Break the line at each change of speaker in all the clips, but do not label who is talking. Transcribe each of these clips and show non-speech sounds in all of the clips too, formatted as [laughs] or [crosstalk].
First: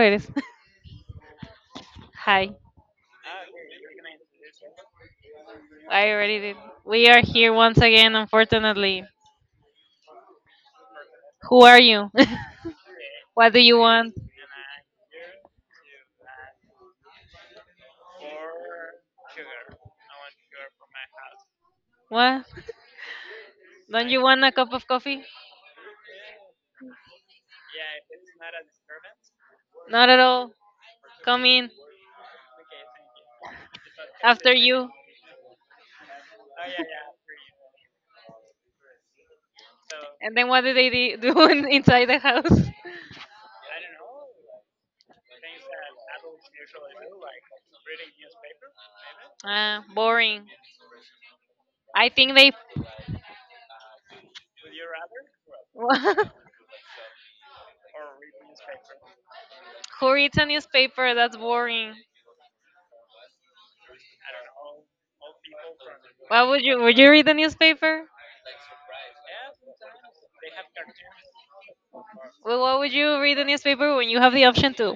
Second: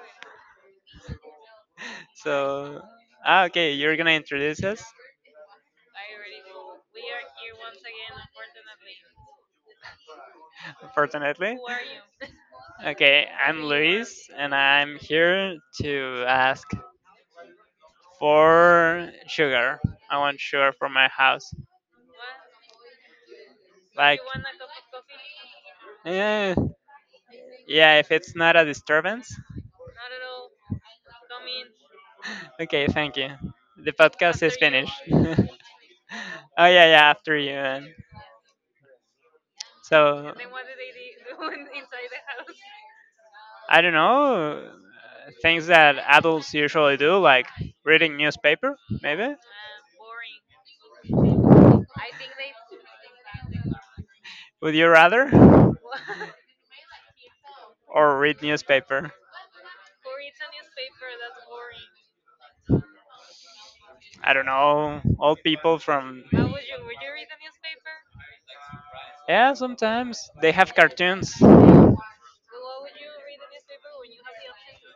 eres. [laughs] Hi,
So, okay, you're gonna introduce us,
I already did. We are here once again, unfortunately.
fortunately.
Who are you?
Okay,
[laughs] What do
I'm
you want?
Luis, and I'm here to ask for sugar. I want sugar for my house.
What? Don't
Like,
you want a cup of coffee?
yeah, yeah, if it's not a disturbance. [laughs]
Not at all. Come in
Okay, thank you. The podcast
after
is
you.
finished. [laughs] Oh, yeah, yeah, after you. So,
And then what do they do [laughs] do inside the house?
[laughs]
[laughs]
I don't know things that adults usually do, like reading newspaper. Maybe
Ah, boring. I think they.
would you rather
[laughs]
or read newspaper?
Who reads a newspaper? That's boring.
I don't know. Old people from
What would you? Would you read the newspaper?
yeah, sometimes they have cartoons. [laughs] Well,
Well, why would you read the newspaper when you have the option to?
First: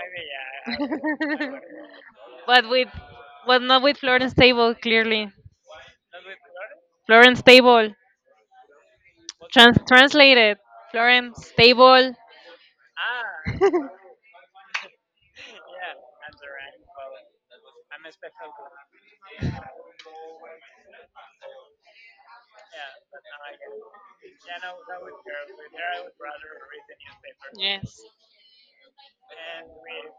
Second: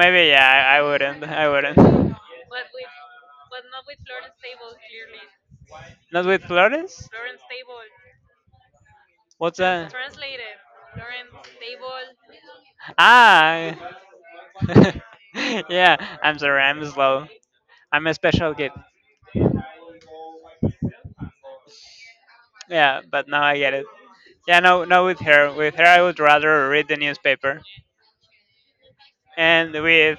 maybe yeah. I
Would.
wouldn't. I
[laughs]
wouldn't.
But with but not with Florence Table clearly.
Not with Flores.
Florence Table
What's
trans
that?
translated. Florence Table. [laughs] Yeah.
Ah. [laughs] Yeah. I'm sorry. I'm slow. I'm a special kid. Yeah, but now I get it. Yeah, no, no. With her, I would rather read the newspaper.
Yes.
And with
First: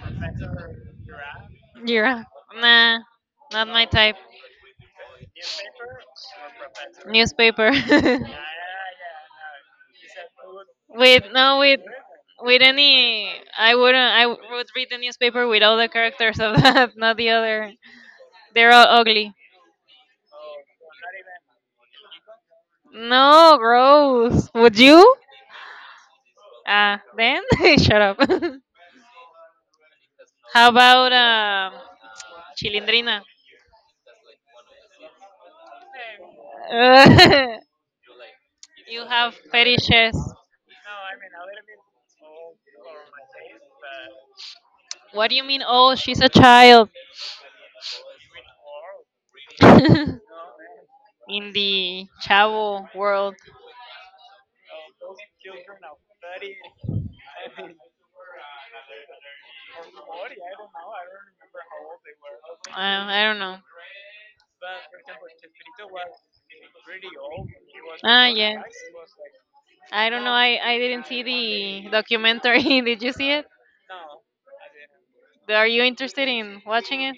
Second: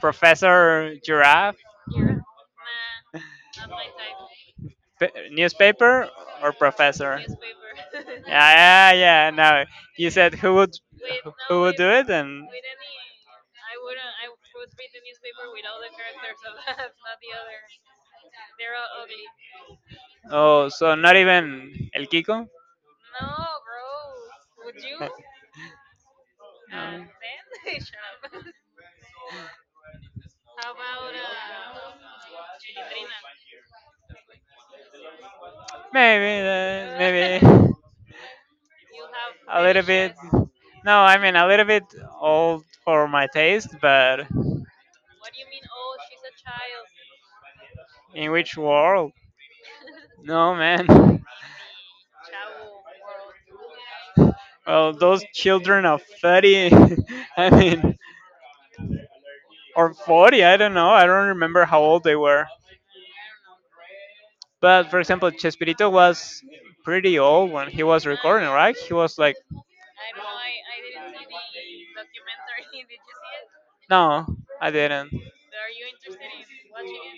Professor Giraffe,
Yeah. Nah, not my type.
[laughs] newspaper or professor?
Newspaper or professor? Newspaper. [laughs]
Yeah, yeah, yeah. No, you said
With no,
who would
with
do it, and
with any, I wouldn't I would read the newspaper with all the characters of that, [laughs] not the other. They're all ugly.
oh, so not even El Kiko.
No, gross. Would you? Ah,
No.
then [laughs] shut up. [laughs] How about Chilindrina?
Maybe,
Uh,
maybe
[laughs] you have
[laughs] a little bit.
fetishes.
No, I mean a little bit old for my taste, but
What do you mean? Oh, she's a child.
in which world?
[laughs] In
No, man. [laughs]
the Chavo world.
Oh, those children of 30, [laughs] I mean, or 40, I don't know. I don't remember how old they were.
I don't know.
But for example, Chespirito was pretty old when he was
Ah,
recording,
yeah.
right? He was like,
I don't know. I didn't see the documentary. [laughs] Did you see it?
no, I didn't.
Are you interested in watching it?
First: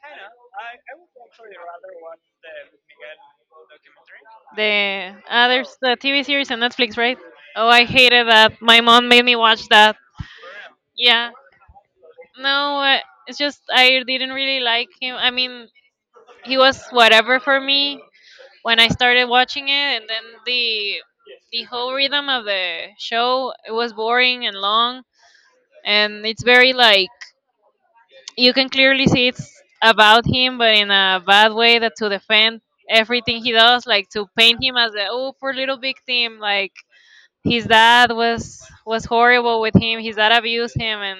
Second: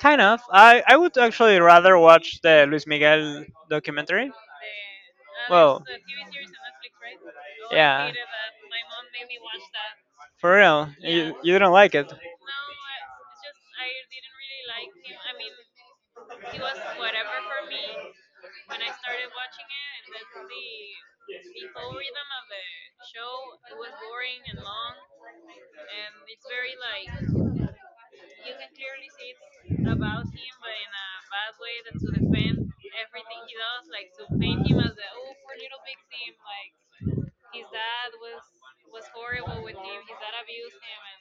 Kind of. I would actually rather watch the Luis Miguel documentary.
There's
Well,
the TV series on Netflix, right? Oh, I
yeah,
hated that. My mom made me watch that.
for real.
Yeah.
You don't like it.
No, it's just I didn't really like him. I mean, he was whatever for me. When I started watching it, and then the whole rhythm of the show it was boring and long, and it's very like you can clearly see it's about him, but in a bad way that to defend everything he does, like to paint him as a oh poor little victim, like his dad was horrible with him, his dad abused him, and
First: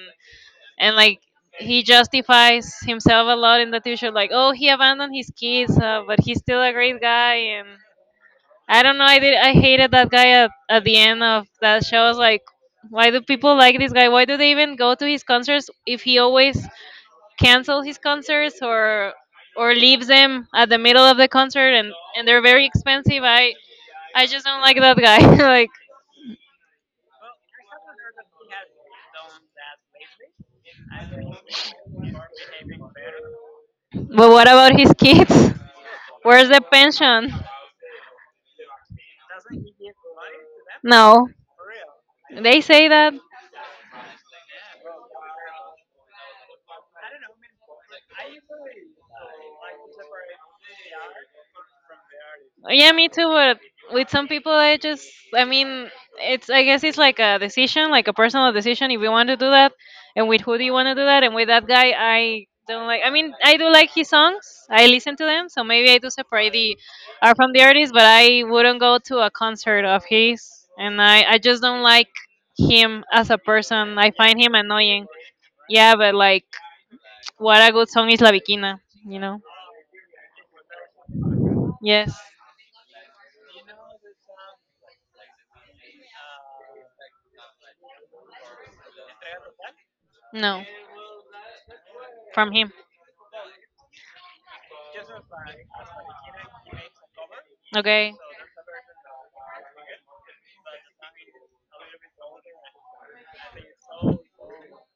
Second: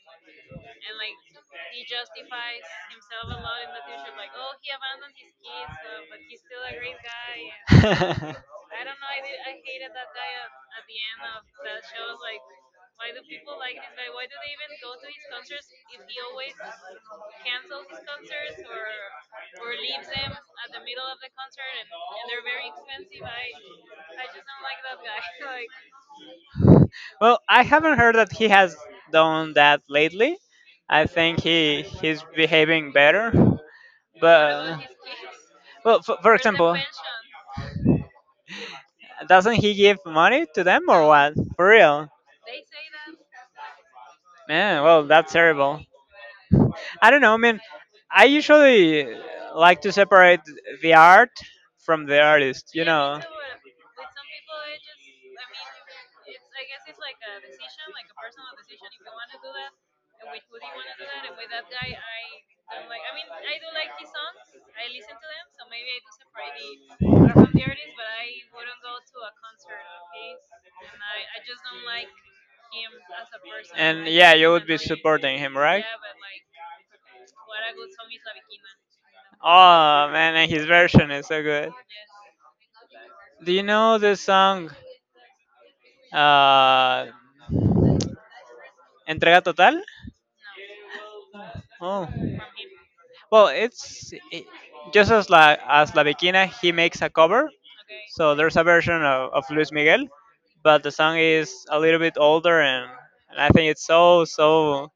and like he justifies himself a lot in the TV show, like oh he abandoned his kids, but he's still a great guy and
[laughs]
I don't know. I did. I hated that guy at the end of that show. I was like, why do people like this guy? Why do they even go to his concerts if he always cancels his concerts or leaves them at the middle of the concert and they're very expensive. I just don't like that guy. [laughs] like,
Well, I haven't heard that he has done that lately. I think he's behaving better.
but what about
But
his kids?
well, for
Where's the
example,
pension?
doesn't he give money to them or
No,
what? For real?
they say that.
Man, well, that's terrible. I don't know. I mean, I usually like to separate the art from the artist, you
Yeah, me
know.
too. But with some people, I just, I mean, it's, I guess it's like a decision, like a personal decision if you want to do that, and with who do you want to do that. And with that guy, I don't like, I mean, I do like his songs, I listen to them, so maybe I do separate the art from the artist, but I wouldn't go to a concert of his, and I just don't like him as a person.
And
I
yeah,
find
you
him
would be
annoying.
supporting him, right?
Yeah, but like, what a good song is La Bikina, you know?
Oh man, and his version is so good.
Yes.
Do you know the song? Uh, Entrega total?
No,
Oh.
from him.
Well, just as La Bikina, he makes a cover.
Okay.
So there's a version of Luis Miguel, but the song is a little bit older, and I think it's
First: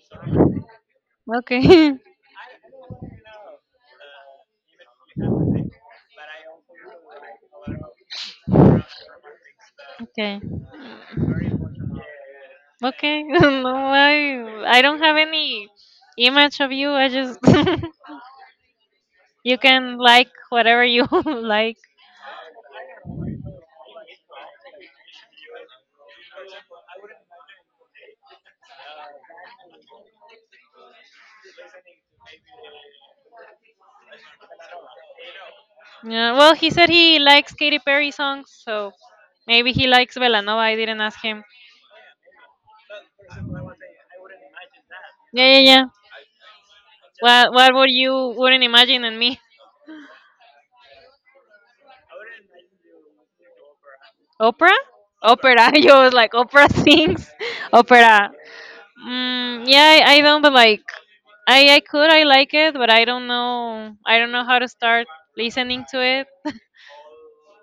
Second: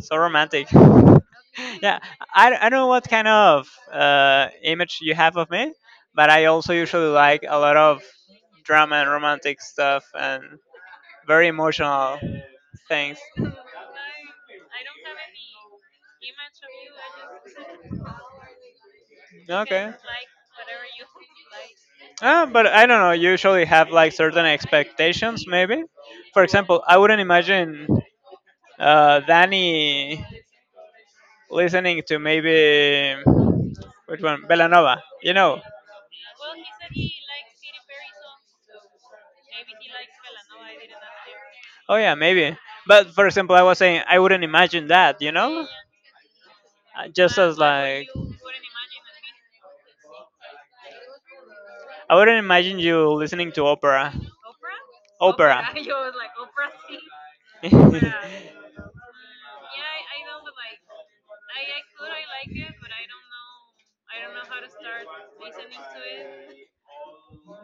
so romantic. [laughs]
Okay.
Yeah,
[laughs]
I don't know what kind of image you have of me, but I also usually like a lot of drama and romantic stuff
Okay.
and very emotional things.
Okay. [laughs] No, I don't have any image of you. I just [laughs] you
Okay.
can like whatever you [laughs] like.
Ah, but I don't know. You usually have like certain expectations, maybe. For example, I wouldn't imagine Danny listening to maybe which one, Belanova. You know?
Yeah, well, he said he likes Katy Perry songs, so maybe he likes Belanova. I didn't ask him.
Oh yeah, maybe. But for example, I was saying I wouldn't imagine that. You
Yeah, yeah,
know?
yeah.
Just
What
as
what would
like
you wouldn't imagine in me?
I wouldn't imagine you listening to opera.
Opera?
Opera.
Opera. [laughs] You was like opera sings. [laughs] Opera.
[laughs]
Mm, yeah, I don't, but like I could I like it, but I don't know how to start listening to it. [laughs]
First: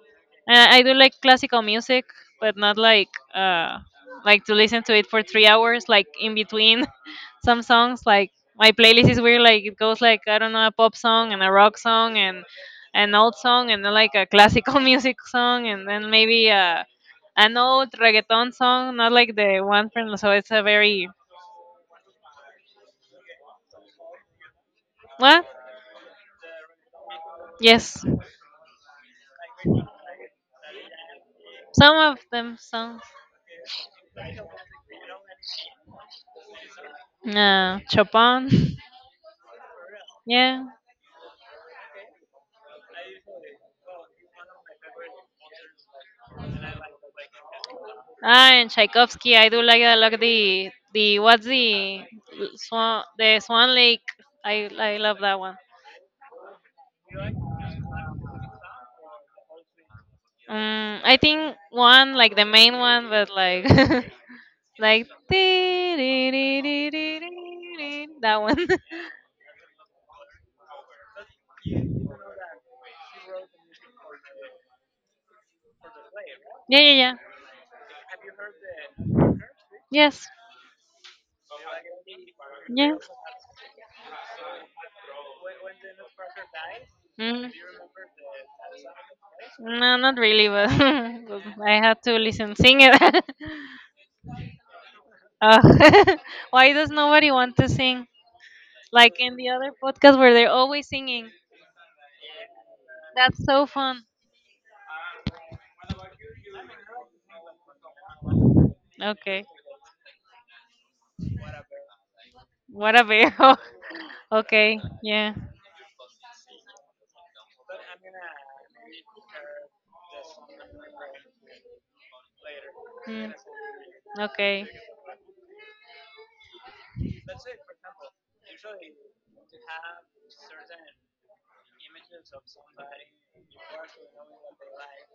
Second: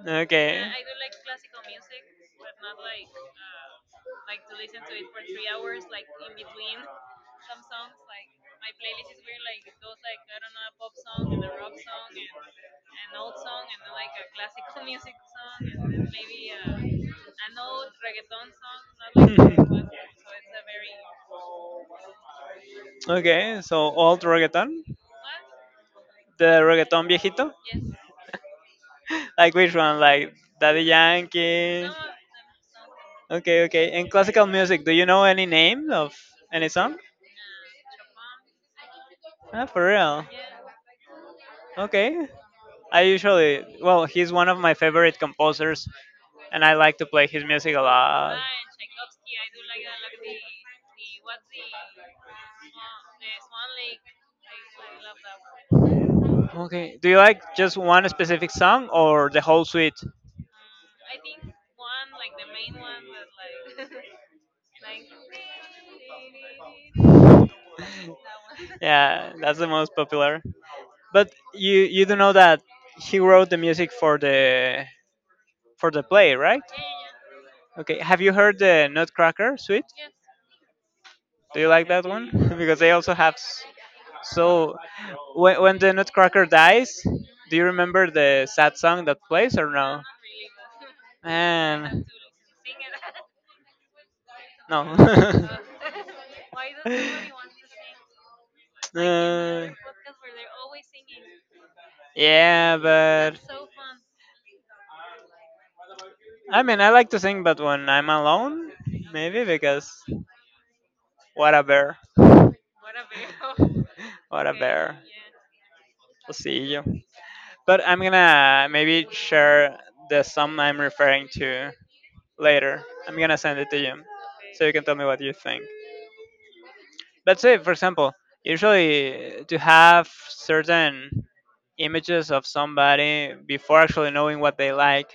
Okay.
I do like classical music, but not like uh like to listen to it for 3 hours. Like in between [laughs] some songs, like my playlist is weird. Like it goes like I don't know a pop song and a rock song and an old song and then like a classical [laughs] music song and then maybe
[laughs]
an old reggaeton song. Not like the one from
[laughs]
so it's a very
Singing. Okay, so old reggaeton,
what?
the reggaeton viejito,
Yes,
like which one, like Daddy Yankee.
some of them songs.
Okay, okay. And classical music, do you know any name of any song?
Chopin. [laughs]
Ah, for real.
Yeah.
Okay. I usually, well, he's one of my favorite composers, and I like to play his music a lot.
Ah, and Tchaikovsky, I do like a lot the what's the Swan Lake. I love that one.
Okay. Do you like just one specific song or the whole suite?
I think one like the main one, but like [laughs] like dee, dee, dee, dee, dee, dee, dee, that one. [laughs]
Yeah, that's the most popular. But you do know that he wrote the music for the play, right?
Yeah, yeah, yeah.
Okay. Have you heard the Nutcracker suite?
Yes,
Do you like that one? [laughs] Because they
yes.
also have so when the Nutcracker dies,
Mm.
do you remember the sad song that plays or
No,
no?
not really, but, [laughs] but I had
Man,
to listen sing it. [laughs]
no. [laughs]
Uh, [laughs] why does nobody want to sing? Like in the
Uh,
other podcast where they're always singing.
Yeah, but
That's so fun.
I mean, I like to sing, but when I'm alone,
Okay.
maybe because what a bear,
What a bear. [laughs]
what a
Okay.
bear.
Yeah.
I'll see you. But I'm gonna maybe share the song I'm referring to later. I'm
Mm.
gonna send it to you, so
Okay.
you can tell me what you think. But say, for example, usually to have certain images of somebody before actually knowing what they like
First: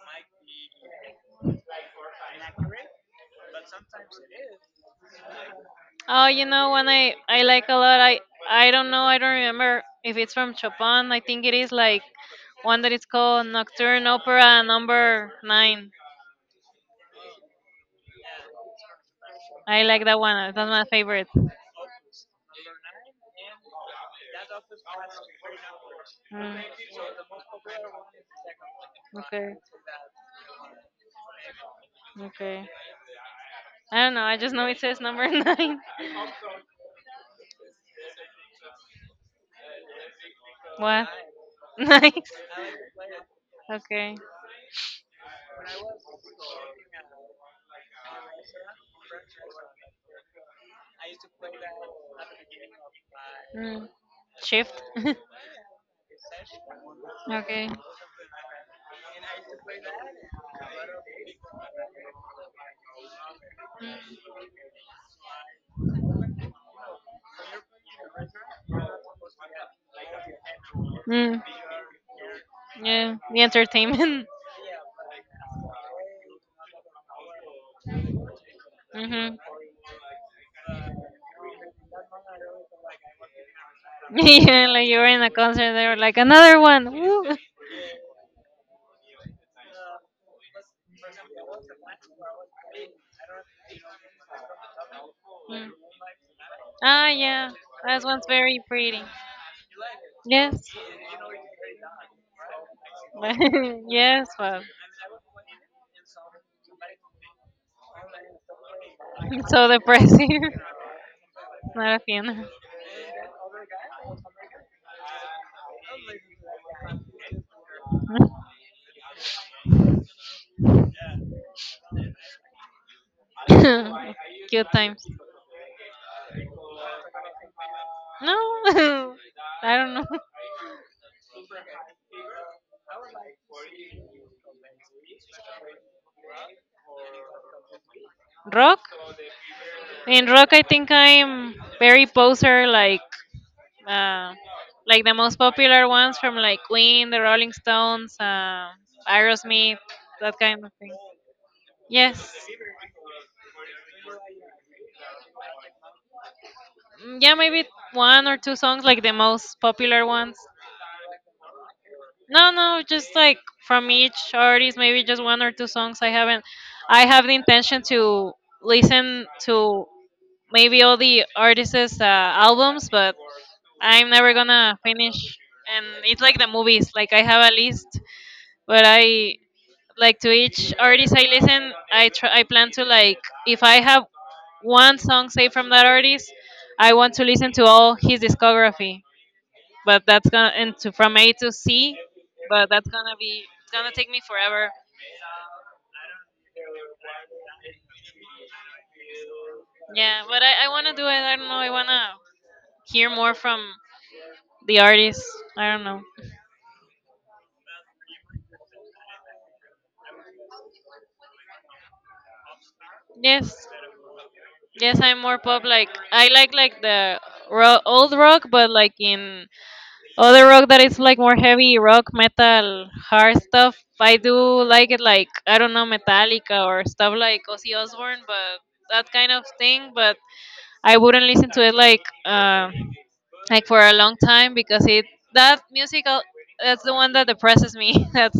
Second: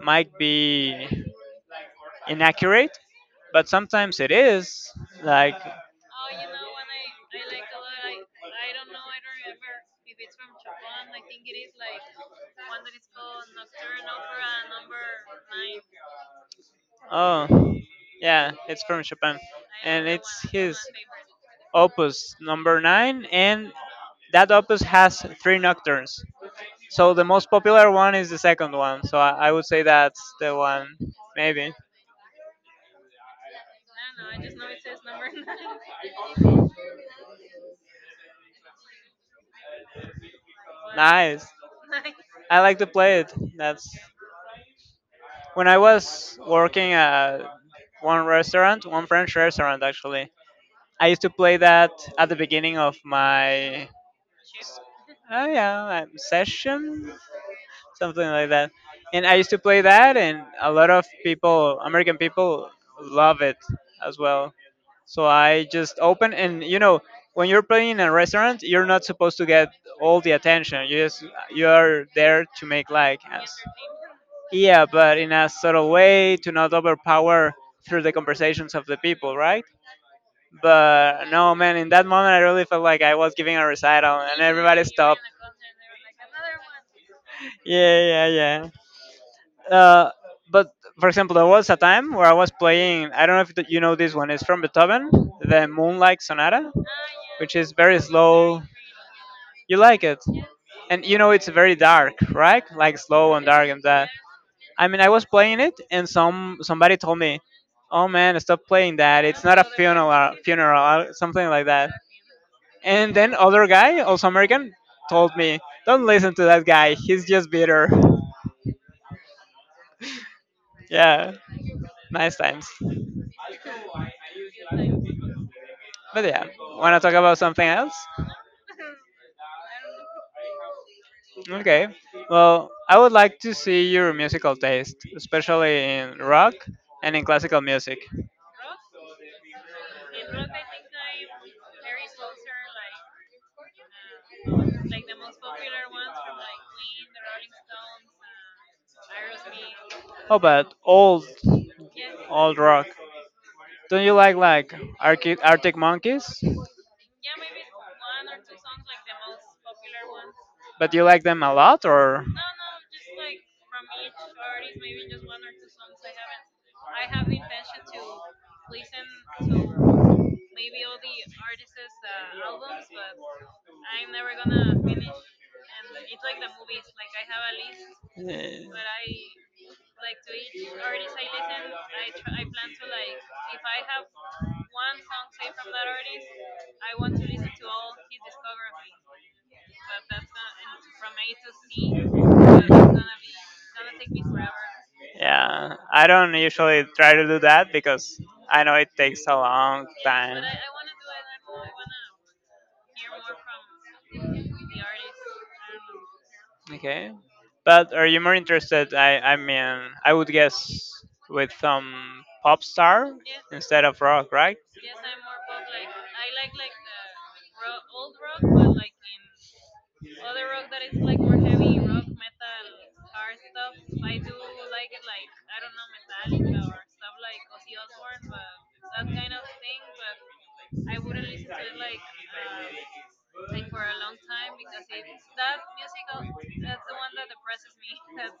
might be inaccurate, but sometimes it is. Like
Oh, you know one I like a lot. I don't know. I don't remember if it's from Chopin. I think it is like one that is called Nocturne Opera No. 9.
Oh, yeah, it's from Chopin,
I like
and
that
it's
one. That's
his
my favorite.
opus number nine, and that opus has three nocturnes.
Mm.
So the most popular one is the second one. So I
Okay.
would say that's the one, maybe.
Okay. I don't know. I just know it says number [laughs] nine. What?
Nice.
[laughs] Nice.
I like to play it. That's
Okay.
when I was working at one restaurant, one French restaurant actually. I used to play that at the beginning of my
Mm. Shift. [laughs]
yeah session
Okay.
something like that. And I used to play that, and a lot of people, American people, love it as well. So I just open, and you know, when you're playing in a restaurant, you're not supposed to get all the attention. You just
Mm.
you are there to
Mm.
make
Yeah,
like,
the entertainment. [laughs]
yeah, but in a subtle way to not overpower through the conversations of the
Hmm.
people,
[laughs]
right? But no, man, in that moment, I really felt like I was giving a recital, and
Yeah,
everybody
like you were
stopped.
in a
[laughs]
concert, they were like, another one. Woo. [laughs]
Yeah, yeah, yeah. Uh, but for example, there was a time where I was playing. I don't know if you know this one. It's from Beethoven, the
Mm.
Moonlight Sonata,
Ah, yeah,
which is very
that one's very
slow.
pretty.
You like it,
Yes,
and you know it's very dark, right? Like slow and dark and
[laughs]
that.
yes, well,
I mean, I was playing it, and somebody told me, "Oh man, stop playing that. It's
[laughs]
not a
so
funeral,
depressing. [laughs]
or something like that."
Not a fan.
And then other guy, also American, told me, "Don't listen to that guy. He's just bitter." [laughs] Yeah, nice times.
[laughs] Good times.
But yeah, want to talk about something else?
No, [laughs] I don't know.
Okay. Well, I would like to see your musical taste, especially in rock and in classical music.
[laughs] Rock? In rock, I think I'm very poser, uh, like the most popular ones from like Queen, the Rolling Stones, Aerosmith,
How
that kind of
about
thing. Yes.
old rock? Don't you like Arctic Monkeys?
Mm, yeah, maybe one or two songs, like the most popular ones.
But you like them a lot, or?
No, no, just like from each artist, maybe just one or two songs. I haven't. I have the intention to listen to maybe all the artists' albums, but I'm never gonna finish. And it's like the movies. Like I have a list
Eh,
but I like to each artist I listen. I try, I plan to like if I have one song saved from that artist, I want to listen to all his discography. But that's gonna and to, from A to C. But that's gonna be it's gonna take me forever.
Yeah, I don't usually try to do that because I know it takes a long
Yeah, but
time.
I wanna do it. I don't know. I wanna hear more from the artists. I don't know.
Okay. But are you more interested? I mean, I would guess with some pop star
Yes.
instead of rock, right?
Yes, I'm more pop. Like I like the old rock, but like in other rock that is like more heavy rock, metal, hard stuff. I do like it, like I don't know Metallica or stuff like Ozzy Osbourne, but that kind of thing. But I wouldn't listen to it like for a long time because it that musical that's the one that depresses me. [laughs] That's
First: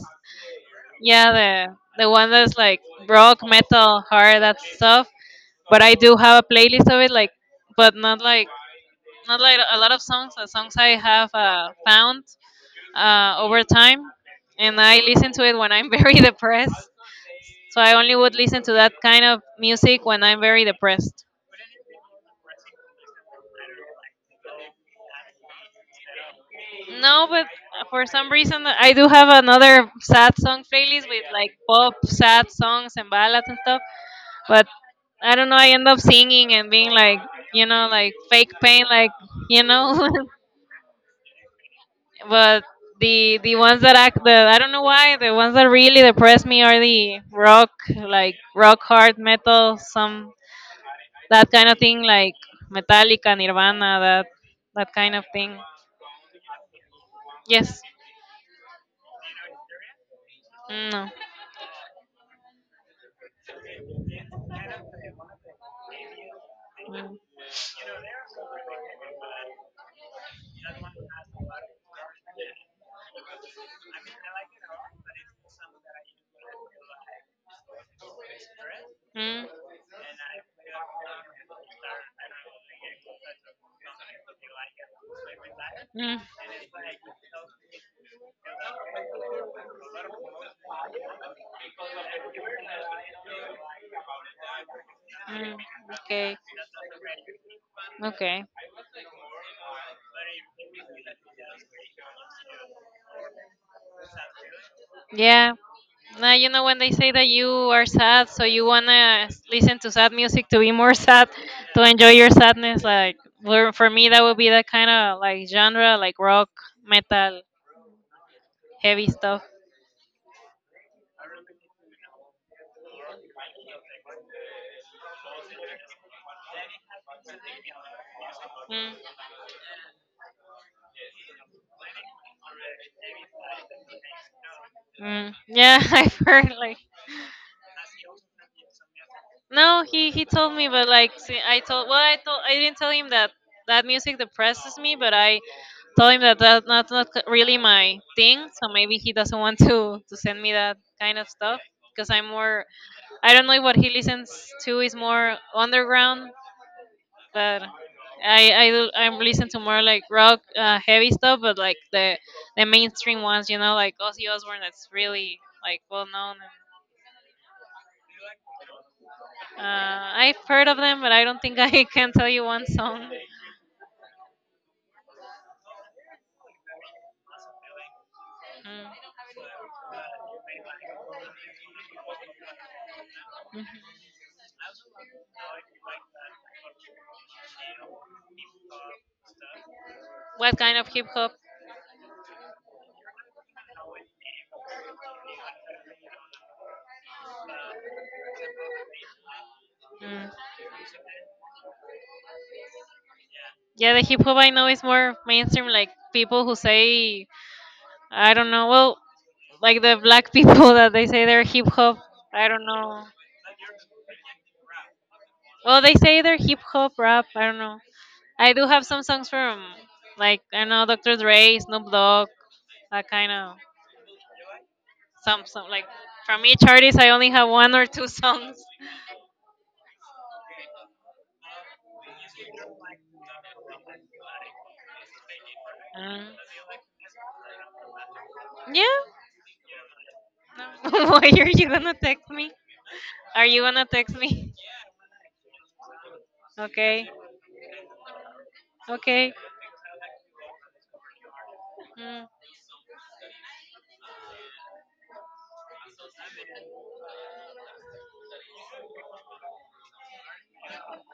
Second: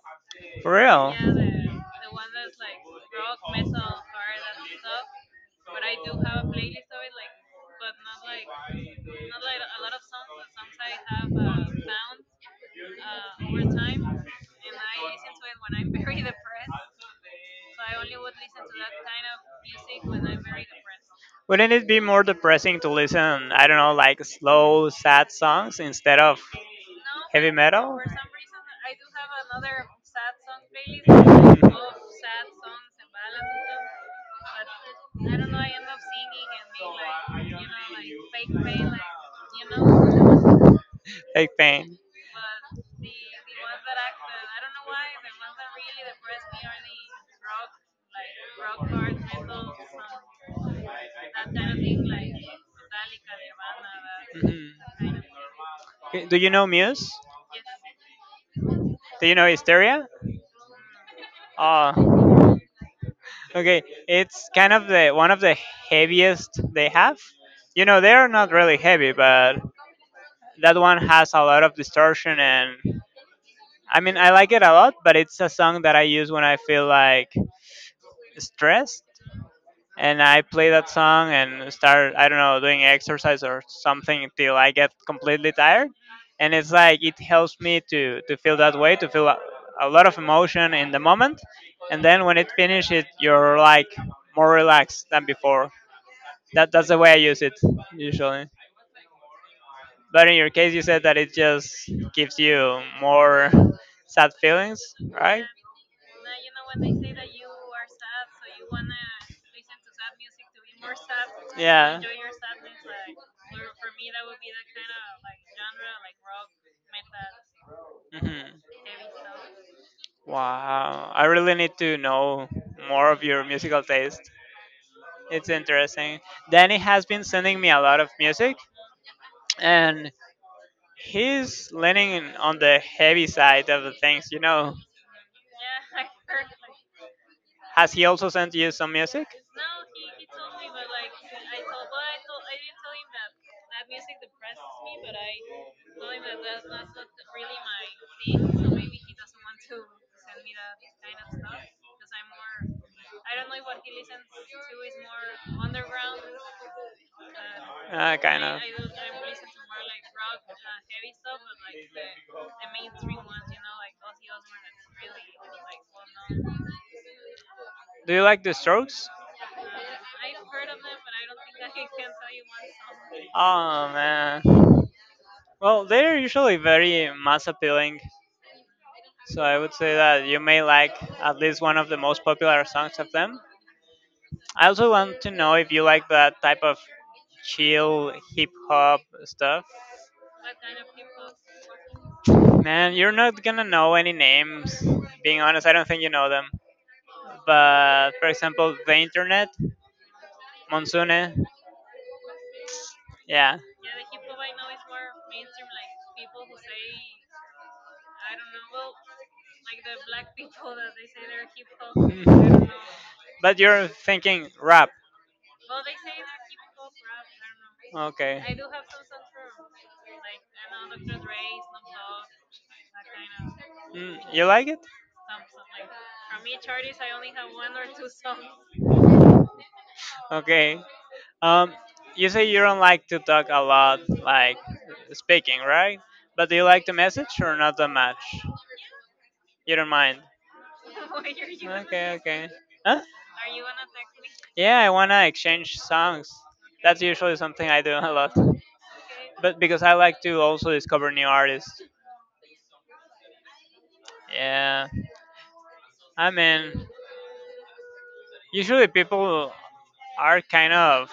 For real.
yeah the one that's like rock, metal, hard, that stuff but I do have a playlist of it, like, but not like a lot of songs. The songs I have found over time, and I listen to it when I'm [laughs] very depressed. So I only would listen to that kind of music when I'm very depressed.
Wouldn't it be more depressing to listen, I don't know, like slow, sad songs instead of
No, but
heavy metal?
for some reason I do have another sad song playlist with like
[laughs]
pop sad songs and ballads and stuff. But I don't know. I end up singing and being like, like fake pain, like you know. [laughs]
Big pain.
But the ones that act the I don't know why the ones that really depress me are the rock like rock hard metal some that kind of thing like Metallica Nirvana that
Mhm.
kind of thing.
Okay, do you know Muse?
Yes.
Do you know Hysteria?
No.
Oh, okay, it's kind of the one of the heaviest they
Mm. No.
have. You know, they are not really heavy, but that one has a lot of distortion and I mean, I like it a lot, but it's a song that I use when I feel like stressed and I play that song and start I don't know, doing exercise or something until I get completely tired.
Mm. Mm.
And it's like it helps me to feel that way, to feel a lot of emotion in the moment. And then when it finishes, you're like more relaxed than
Mm,
before.
okay.
That's the way I use it
Okay.
usually. But in your case, you said that it just gives you more sad feelings, right?
Yeah. Now you know when they say that you are sad, so you wanna listen to sad music to be more [laughs] sad, to
Yeah.
enjoy your sadness. Like for me, that would be that kind of like genre, like rock, metal,
Hmm.
heavy stuff.
Wow. I really need to know more of your musical taste. It's interesting. Danny has been sending me a lot of music,
Mm,
and he's leaning on the heavy side of the things. You know,
mm. Yeah, [laughs] I've heard like
has he also sent you some music?
no, he told me, but like see, I told well, I told I didn't tell him that that music depresses me, but I told him that that's not really my thing so maybe he doesn't want to send me that kind of stuff because I'm more I don't know what he listens to is more underground but
Kind of.
I'm
I
listen to more like rock heavy stuff but like the mainstream ones like Ozzy Osbourne that's really like well known.
Do you like the Strokes?
I've heard of them but I don't think I [laughs] can tell you one song.
Oh man. Well, they're usually very mass appealing,
Mm.
so I would say that you may like at least one of the most popular songs of them.
Mhm.
I also want to know if you like that type of chill hip hop stuff.
What kind of hip hop?
Man, you're not gonna know any names. Being honest, I don't think you know them. But for example, The Internet, Monsune, yeah.
Yeah, the hip hop I know is more mainstream, like people who say, I don't know, well, like the black people [laughs] that they say they're hip hop. I don't know.
[laughs] But you're thinking rap.
Well, they say they're hip hop rap. I don't know.
Okay.
I do have some songs from, like, I don't know Dr. Dre, Snoop Dogg, that kind of
Mm, you like it?
some like from each artist. I only have one or two [laughs] songs.
Okay. Um, you say you don't like to talk a lot, like speaking, right?
Uh,
But do you like to message or not that much?
yeah.
You don't mind.
No. [laughs] Why are you gonna
Okay,
text
okay.
me?
Huh?
Are you gonna text me? [laughs]
Yeah, I wanna exchange songs. That's
Okay.
usually something I do [laughs] a lot.
Okay.
But because I like to also discover new artists.
Mm.
Yeah. I mean, usually people are kind of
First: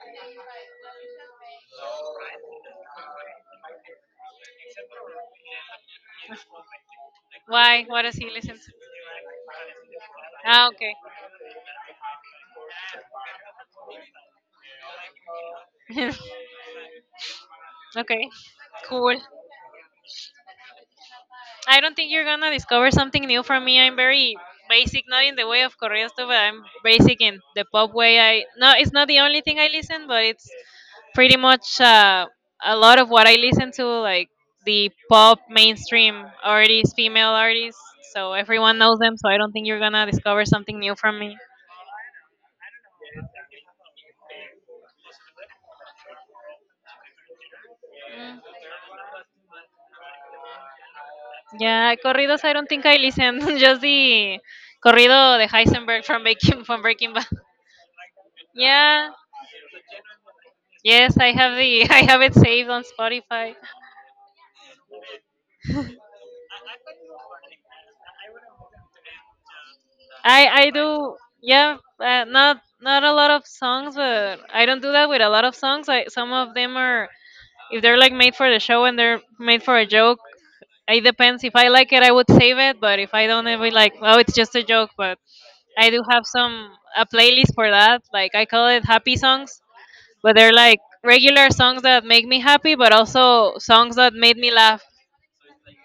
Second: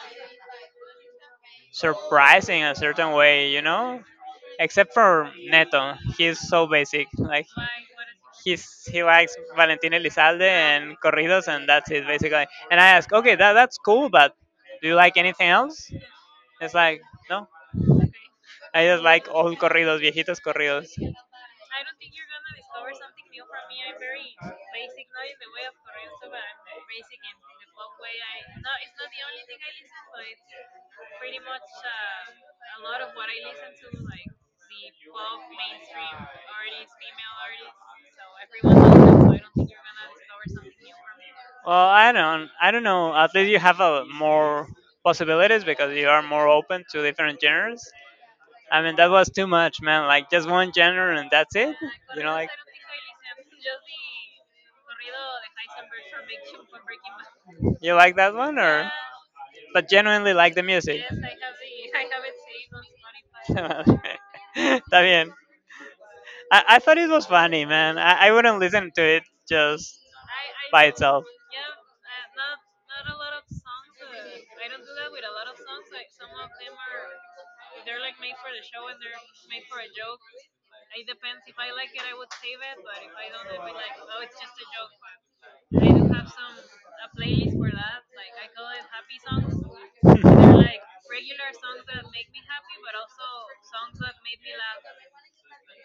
surprised in a certain way, you know? Except for Neto. He's so basic. Like
Why? What does he listen to?
he likes Valentin Elizalde
Ah,
and corridos and that's it basically. And I ask, okay, that's cool, but do you like anything else?
okay.
It's like no,
[laughs] okay.
I just
Cool.
like old corridos, viejitos corridos.
I don't think you're gonna discover something new from me. I'm very basic, not in the way of corridos, but I'm basic in the pop way. I No, it's not the only thing I listen, but it's pretty much a lot of what I listen to, like the pop mainstream artists, female artists. So everyone knows them. So I don't think you're gonna discover something new from me.
Well, I don't know. At least you have a more possibilities because you are more open to different genres.
Mm.
I mean, that was too much, man. Like just one genre and that's it.
Yeah,
You know,
corridos.
like
I don't think I listen. [laughs] Just the corrido de Heisenberg from Breaking Bad.
you like that one or?
Yeah.
But genuinely like the music.
Yes, I
[laughs]
have the [laughs] I have it saved on Spotify.
Está bien. I thought it was funny, man. I wouldn't listen to it just
I
by
do.
itself.
Yeah, not a lot of songs, but I don't do that with a lot of songs. I Some of them are if they're like made for the show and they're made for a joke. It depends. If I like it, I would save it. But if I don't, I would be like, oh, it's just a joke. But I do have some
[laughs]
a playlist for that. Like I call it happy songs, but they're like regular songs that make me happy, but also songs that made me laugh.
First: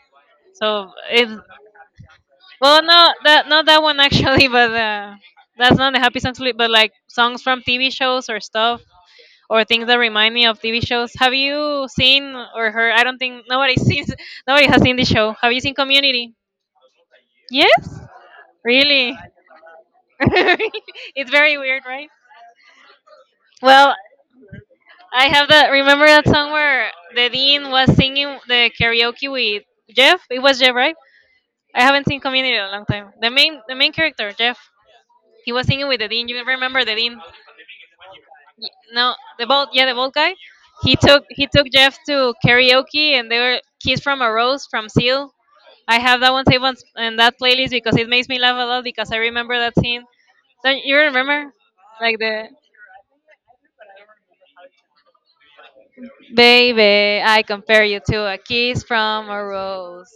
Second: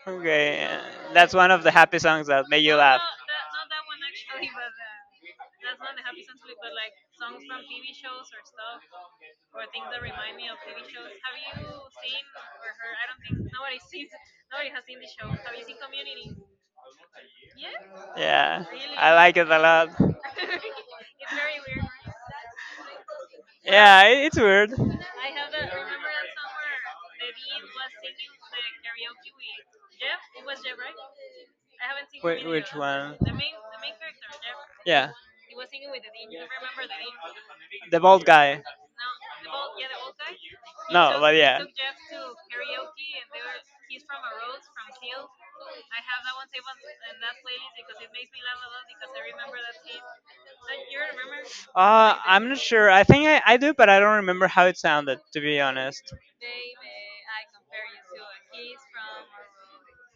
Okay,
So it's
that's one of the happy songs that made you
Well,
laugh.
no, that not that one actually, [laughs] but that's not the happy songs. But like songs from TV shows or stuff, or things that remind me of TV shows. Have you seen or heard? I don't think nobody sees. [laughs] Nobody has seen the show. Have you seen Community? Yes.
Yeah, I
Really?
like it a lot.
[laughs] It's very weird, right? Well,
Yeah, it's weird.
I have that. Remember that song where the dean was singing the karaoke with Jeff? It was Jeff, right? I haven't seen Community in a
Which
long time.
one?
The main character, Jeff.
Yeah,
He was singing with the dean. You remember the dean?
the bald guy.
Y- No, yeah, the bald guy. He
No,
took
but
he
yeah.
took Jeff to karaoke, and they were "Kiss from a Rose" from Seal. I have that one saved in that playlist because it makes me laugh a lot because I remember that scene. Don't you remember? Like
I'm
the
not sure. I think I do, but I don't remember how it sounded, to be honest.
baby, I compare you to a kiss from a rose.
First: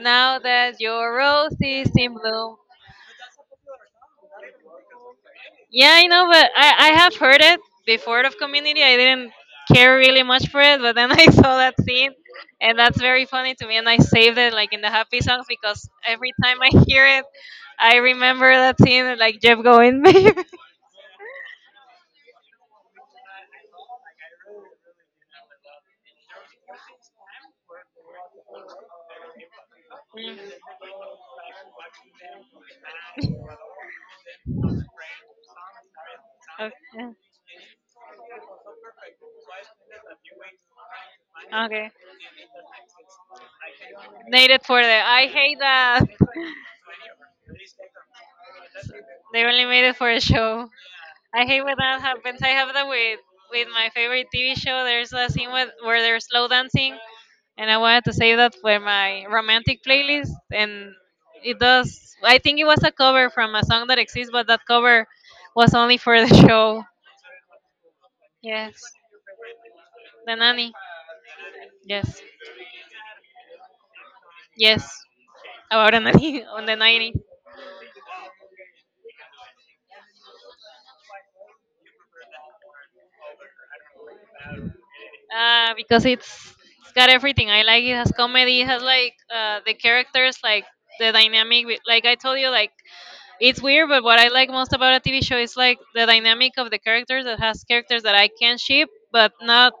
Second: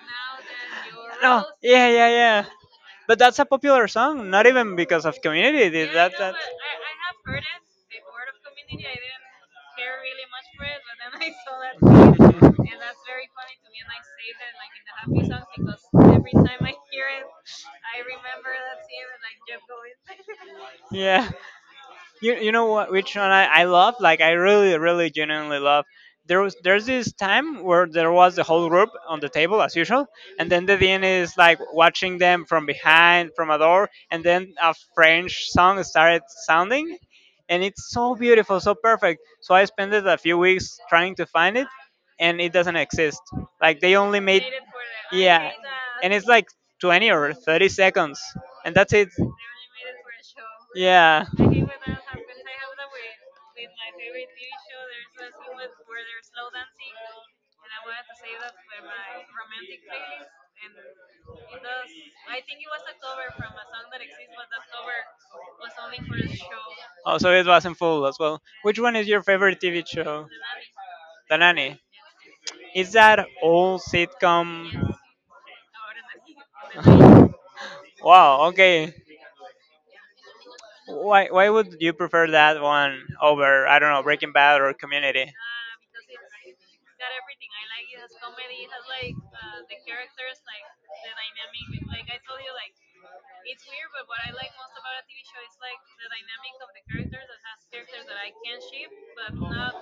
Now that your
No,
rose
yeah,
is
yeah,
in
yeah.
bloom.
But that's a popular song, not even because of community.
Yeah, I know,
That.
but I have heard it before of community. I didn't care really much for it, but then [laughs] I saw that scene, and that's very funny to me. And I saved it like in the happy songs because every time I hear it, I remember that scene, and, like Jeff going, [laughs] baby.
[laughs] Yeah. You know what, which one I love, like I really genuinely love, there was, there's this time where there was the whole group on the table as usual, and then the dean is like watching them from behind, from a door, and then a
Mm.
French song started
Okay.
sounding, and it's so beautiful, so perfect, so I spent a few weeks trying to find it,
Okay.
and it doesn't exist. Like they only made...
Made it for the. I
Yeah.
hate that.
And
[laughs]
it's like 20 or 30 seconds, and that's it.
They only made it for a show.
Yeah.
I hate when that happens. I have that with my favorite TV show. There's a scene where they're slow dancing, and I wanted to save that for my romantic playlist, and it does. I think it was a cover from a song that exists, but that cover was only for the [laughs] show.
Oh, so it wasn't full as well? Which
Yes,
one is your favorite TV show?
the nanny.
The Nanny.
Yes,
Is that old
yes,
sitcom?
about a nanny [laughs] on the 90s.
[laughs] Wow. Okay. Why would you prefer that one over, I don't know, Breaking Bad or Community?
Because it's got everything. I like it has comedy. It has like the characters, like the dynamic. Like I told you, like it's weird, but what I like most about a TV show is like the dynamic of the characters. That has characters that I can ship, but not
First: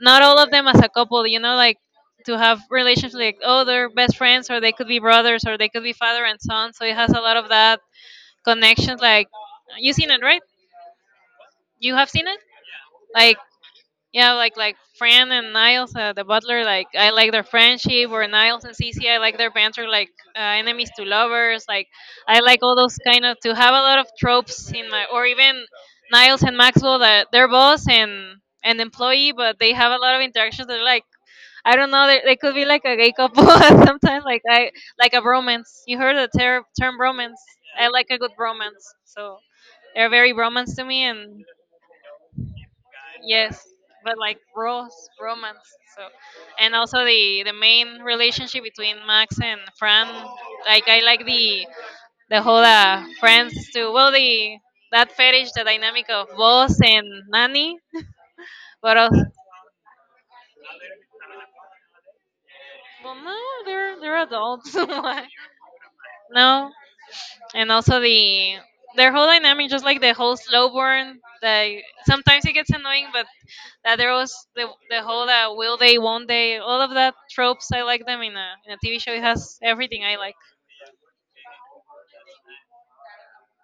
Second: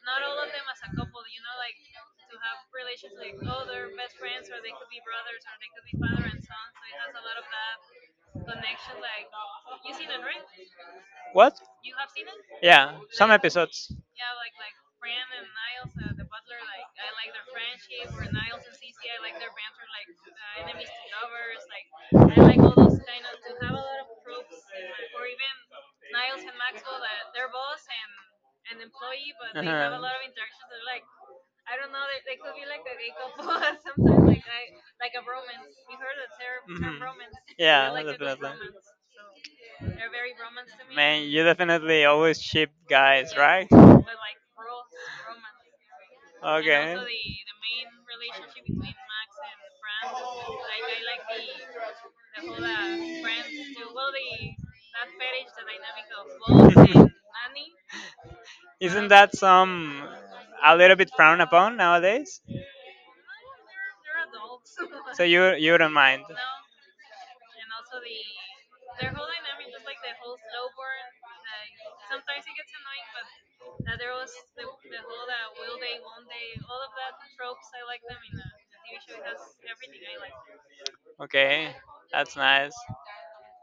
not all of them as a couple. You know, like to have relationships like oh they're best friends or they could be brothers or they could be father and son. So it has a lot of that connections. Like you seen it, right?
What?
You have seen it.
Yeah, some
Like,
episodes.
yeah, like Fran and Niles, the butler. Like I like their friendship, or Niles and Cece. I like their banter, like enemies to lovers. Like I like all those kind of to have a lot of tropes or even Niles and Maxwell that they're boss and an employee, but they have a lot of
Uh-huh.
interactions. They're like I don't know, they could be like a gay couple [laughs] sometimes. Like I like
Mhm.
a bromance. You heard the term bromance. I
Yeah,
like a good
definitely.
bromance, so they're very bromance to me,
Man, you
and,
definitely always ship guys,
yes,
right?
but like Rose romance. So, and
Okay.
also the main relationship between Max and Fran. Like I like the whole friends too. Well, the that fetish, the dynamic of boss and nanny.
[laughs]
But
Isn't
also,
that some, a little bit frowned upon nowadays? They're...
well, no, they're
[laughs]
adults. [laughs]
So
Why?
no. You don't mind?
No, and also their whole dynamic, just like the whole slow burn. That sometimes it gets annoying, but that there was the whole that will they, won't they, all of that tropes. I like them in a TV show. It has everything I like.
Okay, that's nice.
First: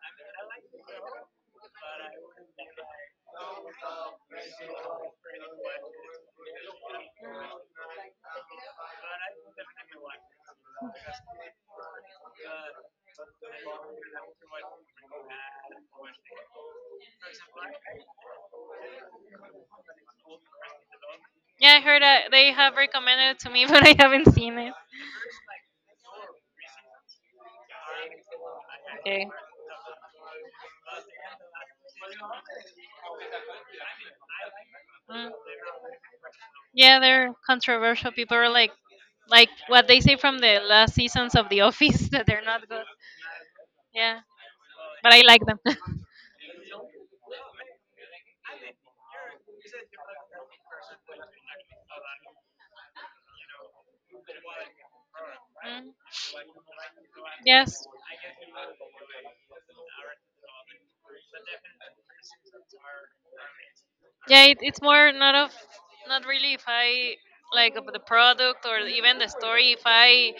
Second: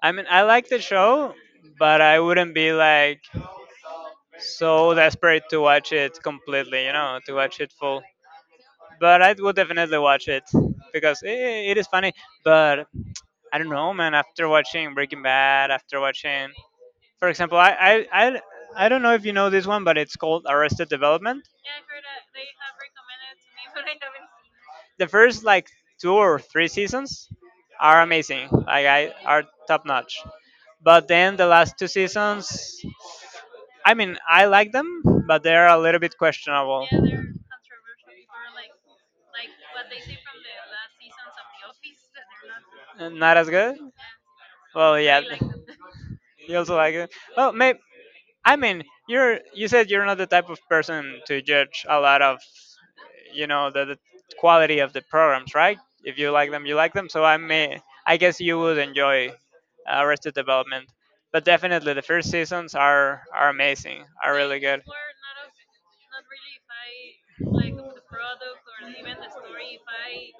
I mean, I like the show, but I wouldn't be like so desperate to watch it completely, you know, to watch it full. But I will definitely watch it because it is funny. But I don't know, man. After watching Breaking Bad, after watching, for example, I don't know if you know this one, but it's called Arrested Development.
Yeah, I heard that they have recommended it to me, [laughs] but I haven't seen it.
The first like two or three seasons are amazing. Like I
Okay.
are top notch. But then the last two seasons, I mean, I like them,
Mm.
but they're a little bit questionable.
Yeah, they're controversial. People are like, what they say from the last seasons of The Office [laughs] that they're not good.
Not as good.
Yeah,
Well,
but
yeah.
I like them. [laughs]
You also like it. Well, may- I mean, you said you're not the type of person to judge a lot of, you know, the quality of the programs, right?
Mm.
If you like them, you like them. So I may...
Yes.
I guess you would enjoy Arrested Development, but definitely the first seasons are amazing, are
Yeah, it,
really
it's
good.
more not of not really if I like of the product or even the story. If I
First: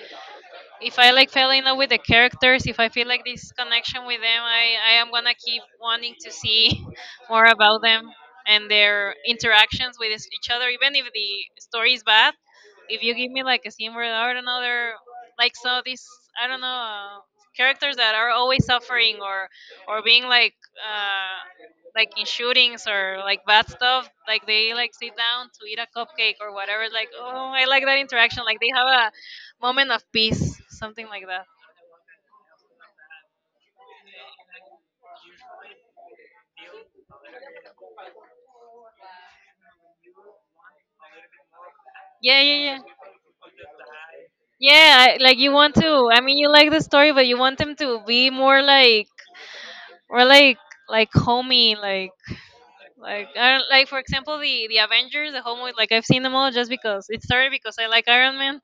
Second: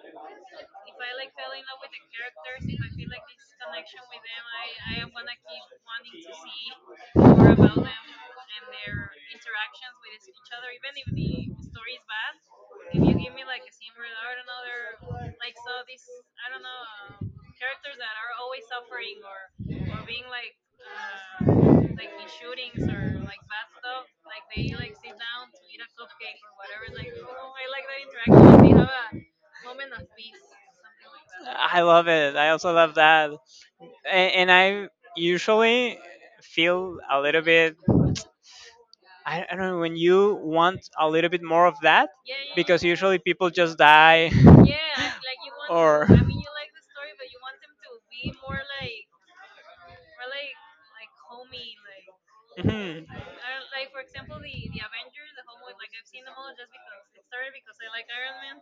if I like fell in love with the characters, if I feel like this connection with them, I am gonna keep wanting to see [laughs] more about them and their interactions with each other, even if the story is bad. If you give me like a scene where I don't know, they're like so these I don't know characters that are always suffering or being like in shootings or like bad stuff, like they like sit down to eat a cupcake or whatever. Like oh, I like that interaction. Like they have moment of peace, something like that.
I love it. I also love that, and I usually feel a little bit... I don't know, when you want a little bit more of that...
Yeah, yeah,
Yeah.
yeah,
Usually people just die. Yeah, [laughs] [laughs]
yeah. Like you want to. I mean, you
you
like
like
the story, but you want them to be more like, like, homey, like, I don't, like for example, the Avengers, the whole Like I've seen them all just because it started because I like Iron Man,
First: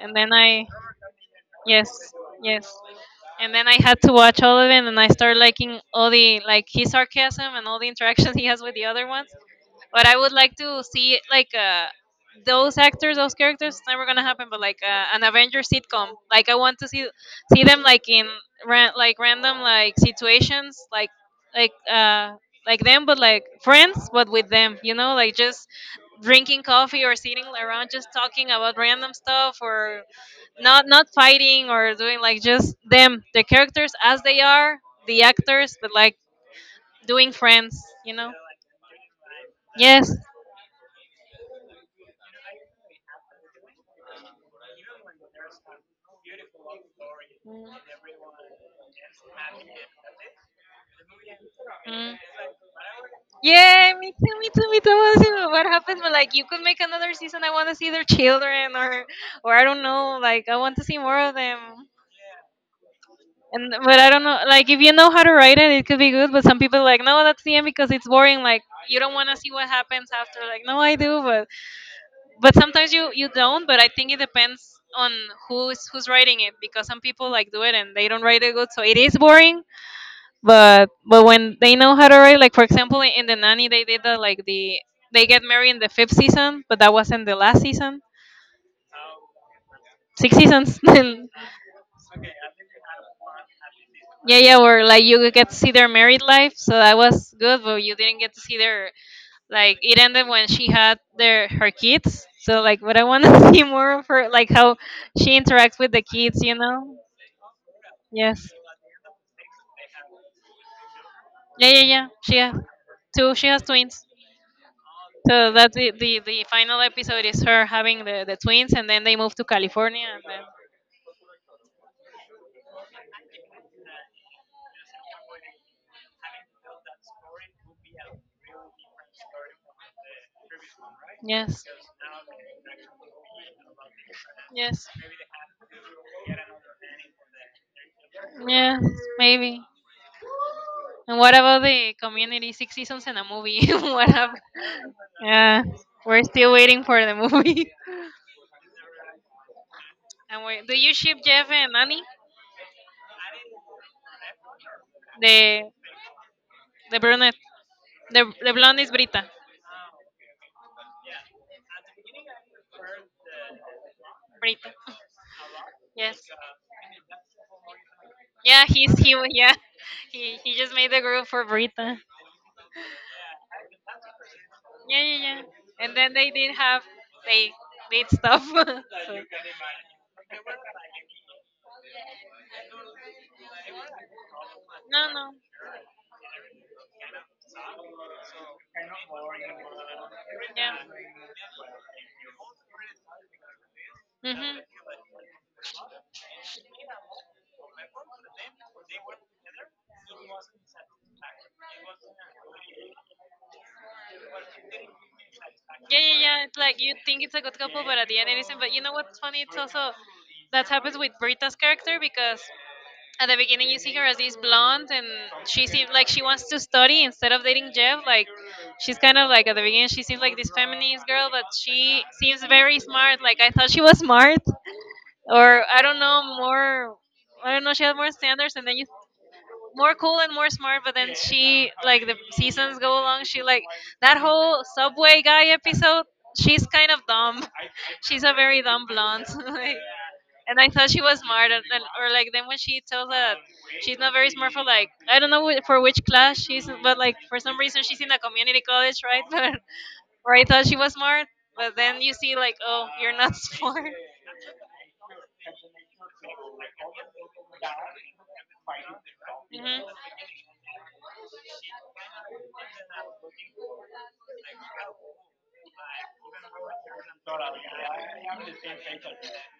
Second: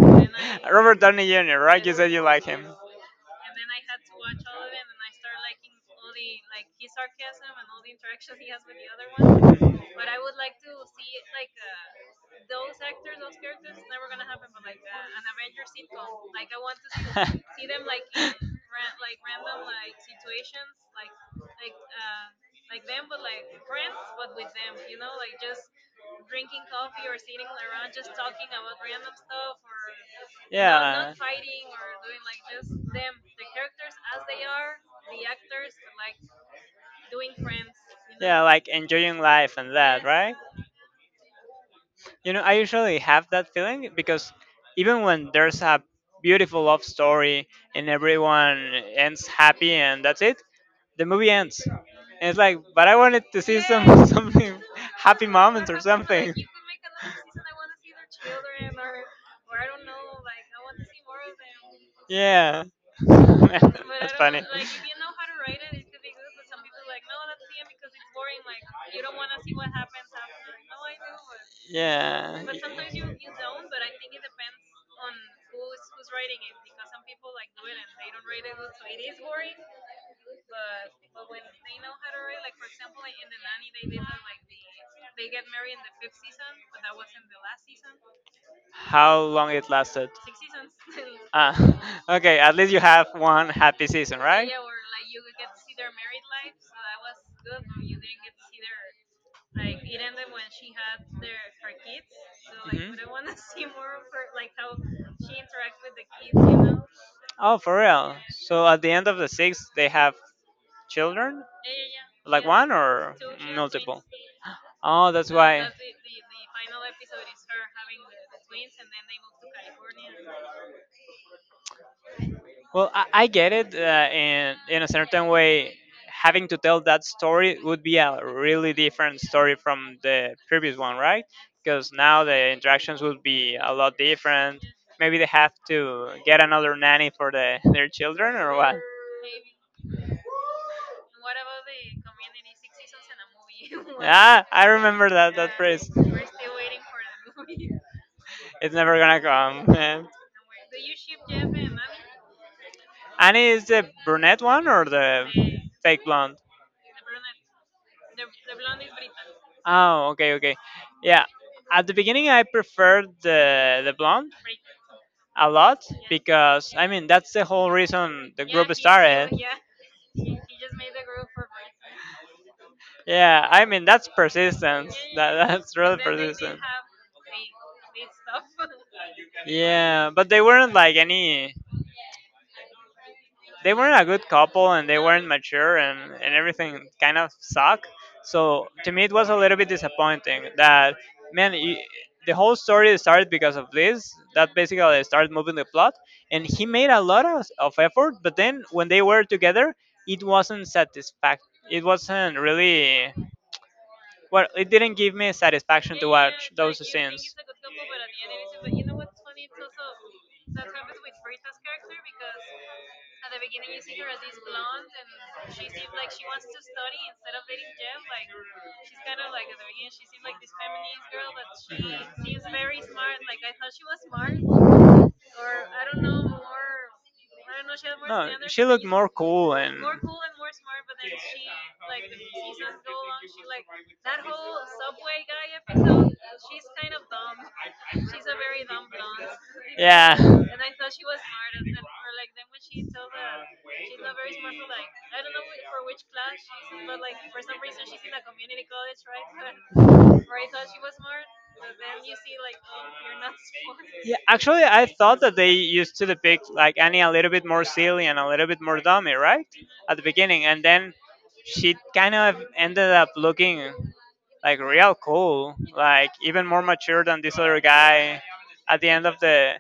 and then I,
Robert Downey Jr.
yes, yes, and then I had to watch all of it, and I started liking all the like his sarcasm and all the interaction [laughs] he has with the other ones. But I would like to see like those actors, those characters. It's never gonna happen, but
to...
like an Avengers sitcom. Like I want to
Like
see them like
[laughs]
in like random like situations, like uh like them, but like friends, but with them. You know, like just drinking coffee or sitting around just talking about random stuff or not
not-
fighting or doing
doing
like just them the characters as they are the actors but like doing friends
like, enjoying life and,
yes.
you know, I usually have that feeling because even when there's a beautiful love story and everyone ends happy and that's it, the movie ends
Mm.
and it's like, but I wanted to see
Yeah,
some
me
[laughs]
too, me
something,
too, me too. I wanna
happy
see what
moments or
happens when like
something.
you could make another season? I want to see their children, or I don't know. Like I want to see more of them.
Yeah. [laughs]
And but I
That's
don't know.
funny.
Like if you know how to write it, it could be good. But some people like no, that's the end because it's boring. Like you don't want to see what happens after. Like no, I do, but
Yeah,
but sometimes you don't. But I think it depends on who's writing it, because some people like do it and they don't write it good, so it is boring. But when they know how to write, like for example in the nanny, they did that, like they get married in the fifth season, but that wasn't the last season.
how long it lasted?
Six seasons. [laughs] Then
Ah, [laughs] okay. At least you have one happy season,
yeah,
right?
yeah, where like you get to see their married life, so that was good, but you didn't get to see their, like it ended when she had their her kids, so like, but I
Mhm.
want to [laughs] see more of her, like how she interacts with the kids, you know.
Oh, for real.
Yes.
So at the end of the six, they have children,
Yeah, yeah, yeah. She
like
has
one or
two. She has
multiple.
twins.
Oh, that's
So
why.
that's the final episode is her having the twins, and then they move to California, and then
Well, I get it in a certain way. Having to tell that story would be a really different story from the previous one, right?
yes,
Because now the interactions would be a lot different.
yes,
Maybe they have to get another nanny for the their children, or what?
yes, maybe. And what about the community? Six seasons and a movie. [laughs] What happened?
Ah, I remember that
Yeah,
phrase.
we're still waiting for the movie. [laughs]
It's never gonna come. [laughs]
And wait, do you ship Jeff and Annie?
Yeah. Annie is the brunette one, or the
The
fake blonde?
the brunette. The blonde is Brita.
Oh, okay, okay. Yeah. At the beginning, I preferred the blonde
Brita.
a lot,
Yes.
because I mean that's the whole reason the
Yeah,
group started.
yeah. [laughs] He just made the group for Brita.
Yeah, I mean that's persistence.
Yeah, yeah,
That
yeah.
that's real
And then
persistence.
they did stuff. [laughs]
Yeah, but they weren't like any... They weren't a good couple, and they
No,
weren't
no.
mature, and everything kind of sucked. So to me, it was a little bit disappointing
Yeah.
that, man, y- the whole story started because of this. That
Mhm.
basically started moving the plot. And he made a lot of effort, but then when they were together, it wasn't satisfactory. It wasn't really... Well, it didn't give me satisfaction
Yeah,
to
yeah, yeah.
watch
It's
those
like you think
scenes.
it's a good couple, but at the end it isn't. But you know what's funny? It's also that happens with Britta's character because at the beginning you see her as this blonde, and she seems like she wants to study instead of dating Jeff. Like she's kind of like at the beginning she seems like this feminist girl, but she seems very smart. Like I thought she was smart,
Mhm.
or I don't know more. I don't know. She had more
No,
standards,
she
and then
looked
you
you... more cool and...
more cool and more smart, but then she like the seasons go along she like that whole subway guy episode she's kind of dumb [laughs] she's a very dumb blonde [laughs] like,
Yeah. [laughs]
and I thought she was smart and or like then when she tells that she's not very smart for like I don't know for which class she's, but like for some reason she's in a community college, right? [laughs] But where I thought she was smart, but then you see like oh you're not [laughs] smart
Yeah, actually, I thought that they used to depict like Annie a little bit more silly and a little bit more dummy, right?
hmm.
At the beginning, and then she kind of ended up looking like real cool, like even more mature than this other guy at the end of the...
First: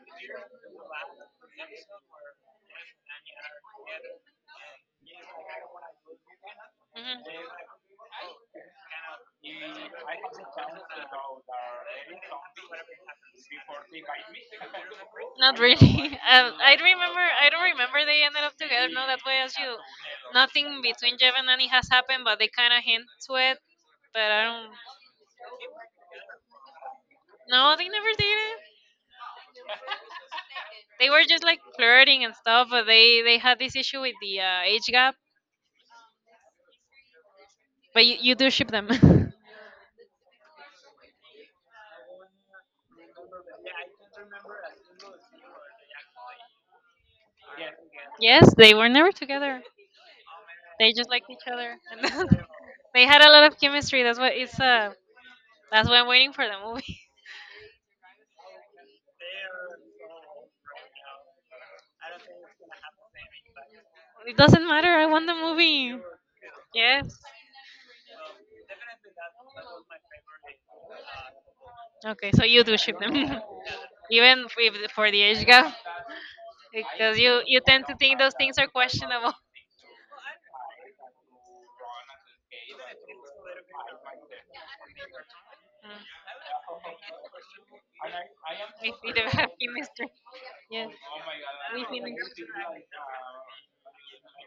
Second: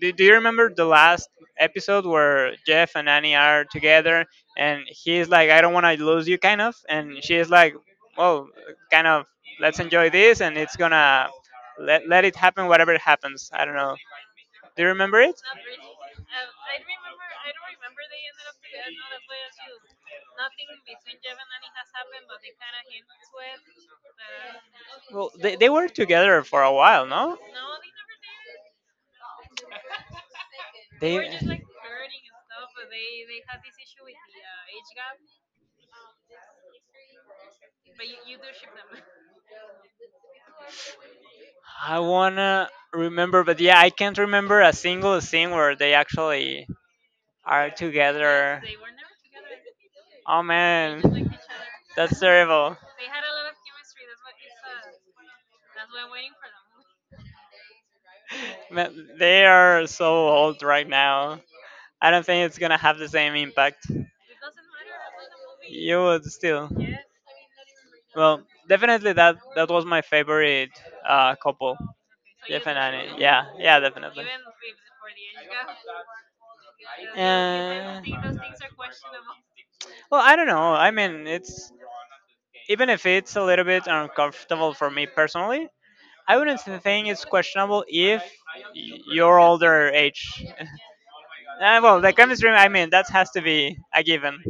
do you remember the last episode where Jeff and Annie are together, and he's like, I don't want to lose you, kind of? And
Mhm.
she's like, well, kind of, let's enjoy this, and it's gonna... let it happen, whatever it happens. I don't know. Do you remember it?
Not really. [laughs] I remember. I don't remember they ended up together. No, that way as you. Nothing between Jeff and Annie has happened, but they kind of hint to it. But I don't.
Well, they were together for a while, no?
No, they never did it. They were just
They...
like flirting and stuff, but they had this issue with the age gap. But you do ship them.
I wanna remember, but yeah, I can't remember a single scene where they actually are
[laughs] Yes,
together.
they were never together.
Oh
They
man,
just liked each other. [laughs]
that's
And
terrible.
they had a lot of chemistry. That's what it's That's why I'm waiting for the movie. [laughs]
Man, they are so old right now. I don't think it's gonna have the same impact.
It doesn't matter. I want the movie.
You would still...
Yes.
Well, definitely that that was my favorite couple.
Okay, so you do ship them,
Definitely, yeah, yeah,
[laughs]
definitely.
even if for the age gap, because you tend to
Uh,
think those things are questionable.
well, I don't know. I mean, it's... even if it's a little bit uncomfortable for me personally,
[laughs]
I wouldn't s- think it's
Mm.
questionable if y-
We didn't
you're
have [laughs]
older
chemistry.
age. [laughs]
Yes, we
Well, the
finished.
chemistry, I mean, that has to be a given.